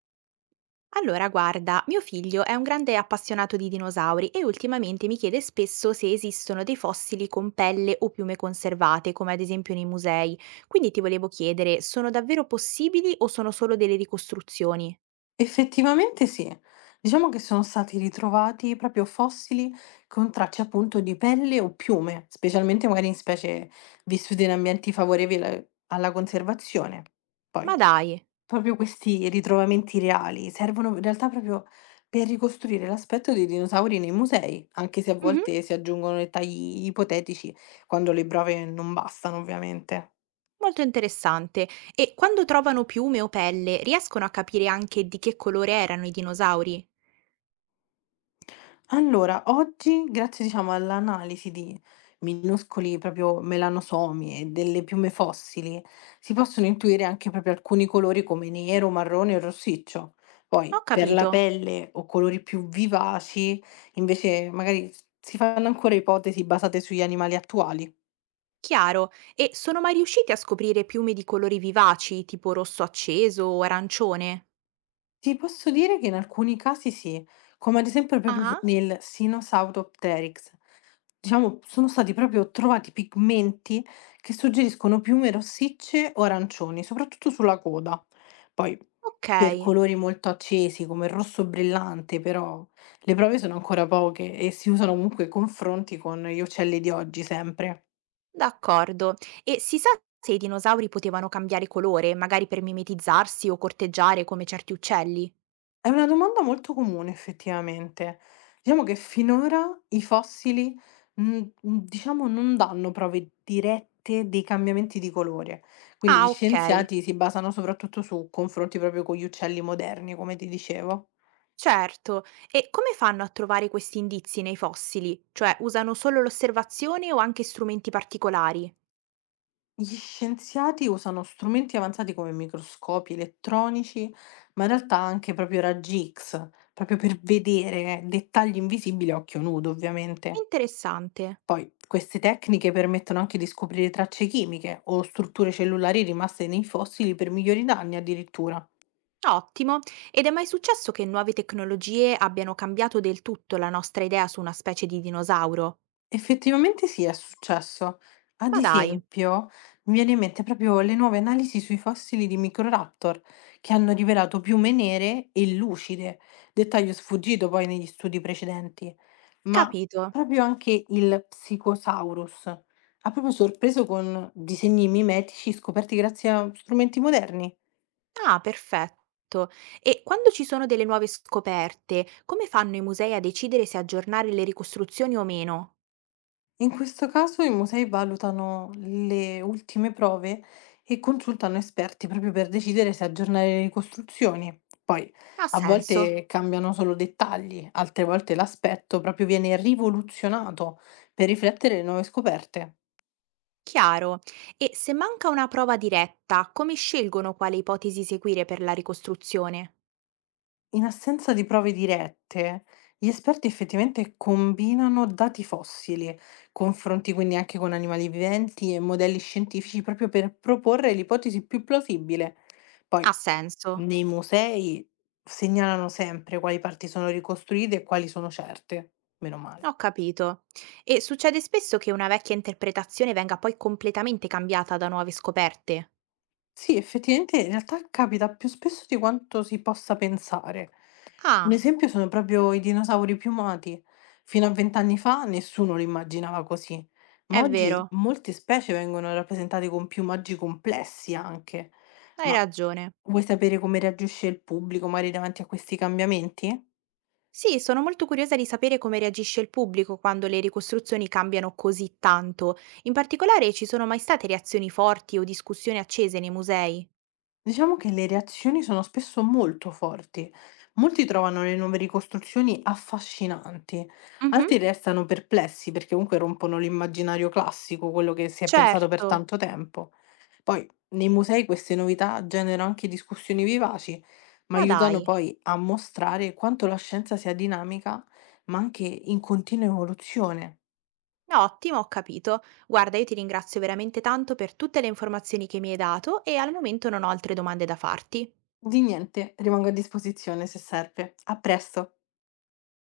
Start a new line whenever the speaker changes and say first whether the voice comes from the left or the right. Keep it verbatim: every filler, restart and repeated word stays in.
right: Allora, guarda, mio figlio è un grande appassionato di dinosauri e ultimamente mi chiede spesso se esistono dei fossili con pelle o piume conservate, come ad esempio nei musei. Quindi ti volevo chiedere, sono davvero possibili o sono solo delle ricostruzioni?
left: Effettivamente sì. Diciamo che sono stati ritrovati proprio fossili con tracce appunto di pelle o piume, specialmente magari in specie vissute in ambienti favorevoli al- alla conservazione.
right: Ma
left: Poi,
right: dai,
left: proprio questi ritrovamenti reali servono in realtà proprio per ricostruire l'aspetto dei dinosauri nei musei, anche se a
right: mhm,
left: volte si aggiungono dettagli ipotetici quando le prove non bastano, ovviamente.
right: molto interessante. E quando trovano piume o pelle, riescono a capire anche di che colore erano i dinosauri?
left: Allora, oggi grazie diciamo all'analisi di minuscoli proprio melanosomi e delle piume fossili, si possono intuire anche proprio alcuni colori come nero, marrone o rossiccio. Poi
right: Ho
left: per la
right: capito,
left: pelle o colori più vivaci, invece magari si fanno ancora ipotesi basate sugli animali attuali.
right: chiaro. E sono mai riusciti a scoprire piume di colori vivaci, tipo rosso acceso o arancione?
left: Ti posso dire che in alcuni casi sì, come ad esempio proprio Mh-mh.
right: Ah.
left: Nel Sinosauropteryx. Diciamo, sono stati proprio trovati pigmenti che suggeriscono piume rossicce o arancioni, soprattutto sulla coda. Poi, per
right: Okay,
left: colori molto accesi come il rosso brillante, però le prove sono ancora poche e si usano comunque confronti con gli uccelli di oggi sempre.
right: d'accordo. E si sa se i dinosauri potevano cambiare colore, magari per mimetizzarsi o corteggiare come certi uccelli?
left: È una domanda molto comune effettivamente. Diciamo che finora i fossili, mhmm, mhmm, diciamo non danno prove dirette dei cambiamenti di colore, quindi gli
right: Ah, okay,
left: scienziati si basano soprattutto su confronti proprio con gli uccelli moderni, come ti dicevo.
right: certo. E come fanno a trovare questi indizi nei fossili? Cioè, usano solo l'osservazione o anche strumenti particolari?
left: Gli scienziati usano strumenti avanzati come microscopi elettronici, ma in realtà anche proprio raggi ics, proprio per vedere dettagli invisibili a occhio nudo, ovviamente.
right: Interessante.
left: Poi queste tecniche permettono anche di scoprire tracce chimiche o strutture cellulari rimaste nei fossili per migliori danni addirittura.
right: Ottimo. Ed è mai successo che nuove tecnologie abbiano cambiato del tutto la nostra idea su una specie di dinosauro?
left: Effettivamente sì, è successo. Ad
right: Ma dai,
left: esempio, mi viene in mente proprio le nuove analisi sui fossili di Microraptor, che hanno rivelato piume nere e lucide, dettaglio sfuggito poi negli studi precedenti, ma
right: capito.
left: proprio anche il Psychosaurus ha proprio sorpreso con disegni mimetici scoperti grazie a strumenti moderni.
right: Ah, perfetto. E quando ci sono delle nuove scoperte, come fanno i musei a decidere se aggiornare le ricostruzioni o meno?
left: In questo caso i musei valutano le ultime prove e consultano esperti proprio per decidere se aggiornare le ricostruzioni. Poi
right: Ha
left: a
right: senso?
left: volte cambiano solo dettagli, altre volte l'aspetto proprio viene rivoluzionato per riflettere le nuove scoperte.
right: Chiaro. E se manca una prova diretta, come scelgono quale ipotesi seguire per la ricostruzione?
left: In assenza di prove dirette, gli esperti effettivamente combinano dati fossili, confronti quindi anche con animali viventi e modelli scientifici proprio per proporre l'ipotesi più plausibile. Poi,
right: Ha senso.
left: nei musei segnalano sempre quali parti sono ricostruite e quali sono certe, meno male.
right: Ho capito. E succede spesso che una vecchia interpretazione venga poi completamente cambiata da nuove scoperte?
left: Sì, effettivamente in realtà capita più spesso di quanto si possa pensare. Un
right: Ah,
left: esempio sono proprio i dinosauri piumati. Fino a vent'anni fa nessuno li immaginava così, ma
right: è
left: oggi
right: vero.
left: molte specie vengono rappresentate con piumaggi complessi anche.
right: Hai
left: Ma
right: ragione.
left: vuoi sapere come reagisce il pubblico magari davanti a questi cambiamenti?
right: Sì, sono molto curiosa di sapere come reagisce il pubblico quando le ricostruzioni cambiano così tanto. In particolare, ci sono mai state reazioni forti o discussioni accese nei musei?
left: Diciamo che le reazioni sono spesso molto forti. Molti trovano le nuove ricostruzioni affascinanti,
right: Mhm,
left: altri restano perplessi perché comunque rompono l'immaginario classico, quello che si è pensato per
right: certo,
left: tanto tempo. Poi nei musei queste novità generano anche discussioni vivaci, ma
right: ma
left: aiutano
right: dai.
left: poi a mostrare quanto la scienza sia dinamica, ma anche in continua evoluzione.
right: No, ottimo, ho capito. Guarda, io ti ringrazio veramente tanto per tutte le informazioni che mi hai dato e al momento non ho altre domande da farti.
left: Di niente, rimango a disposizione se serve. A presto!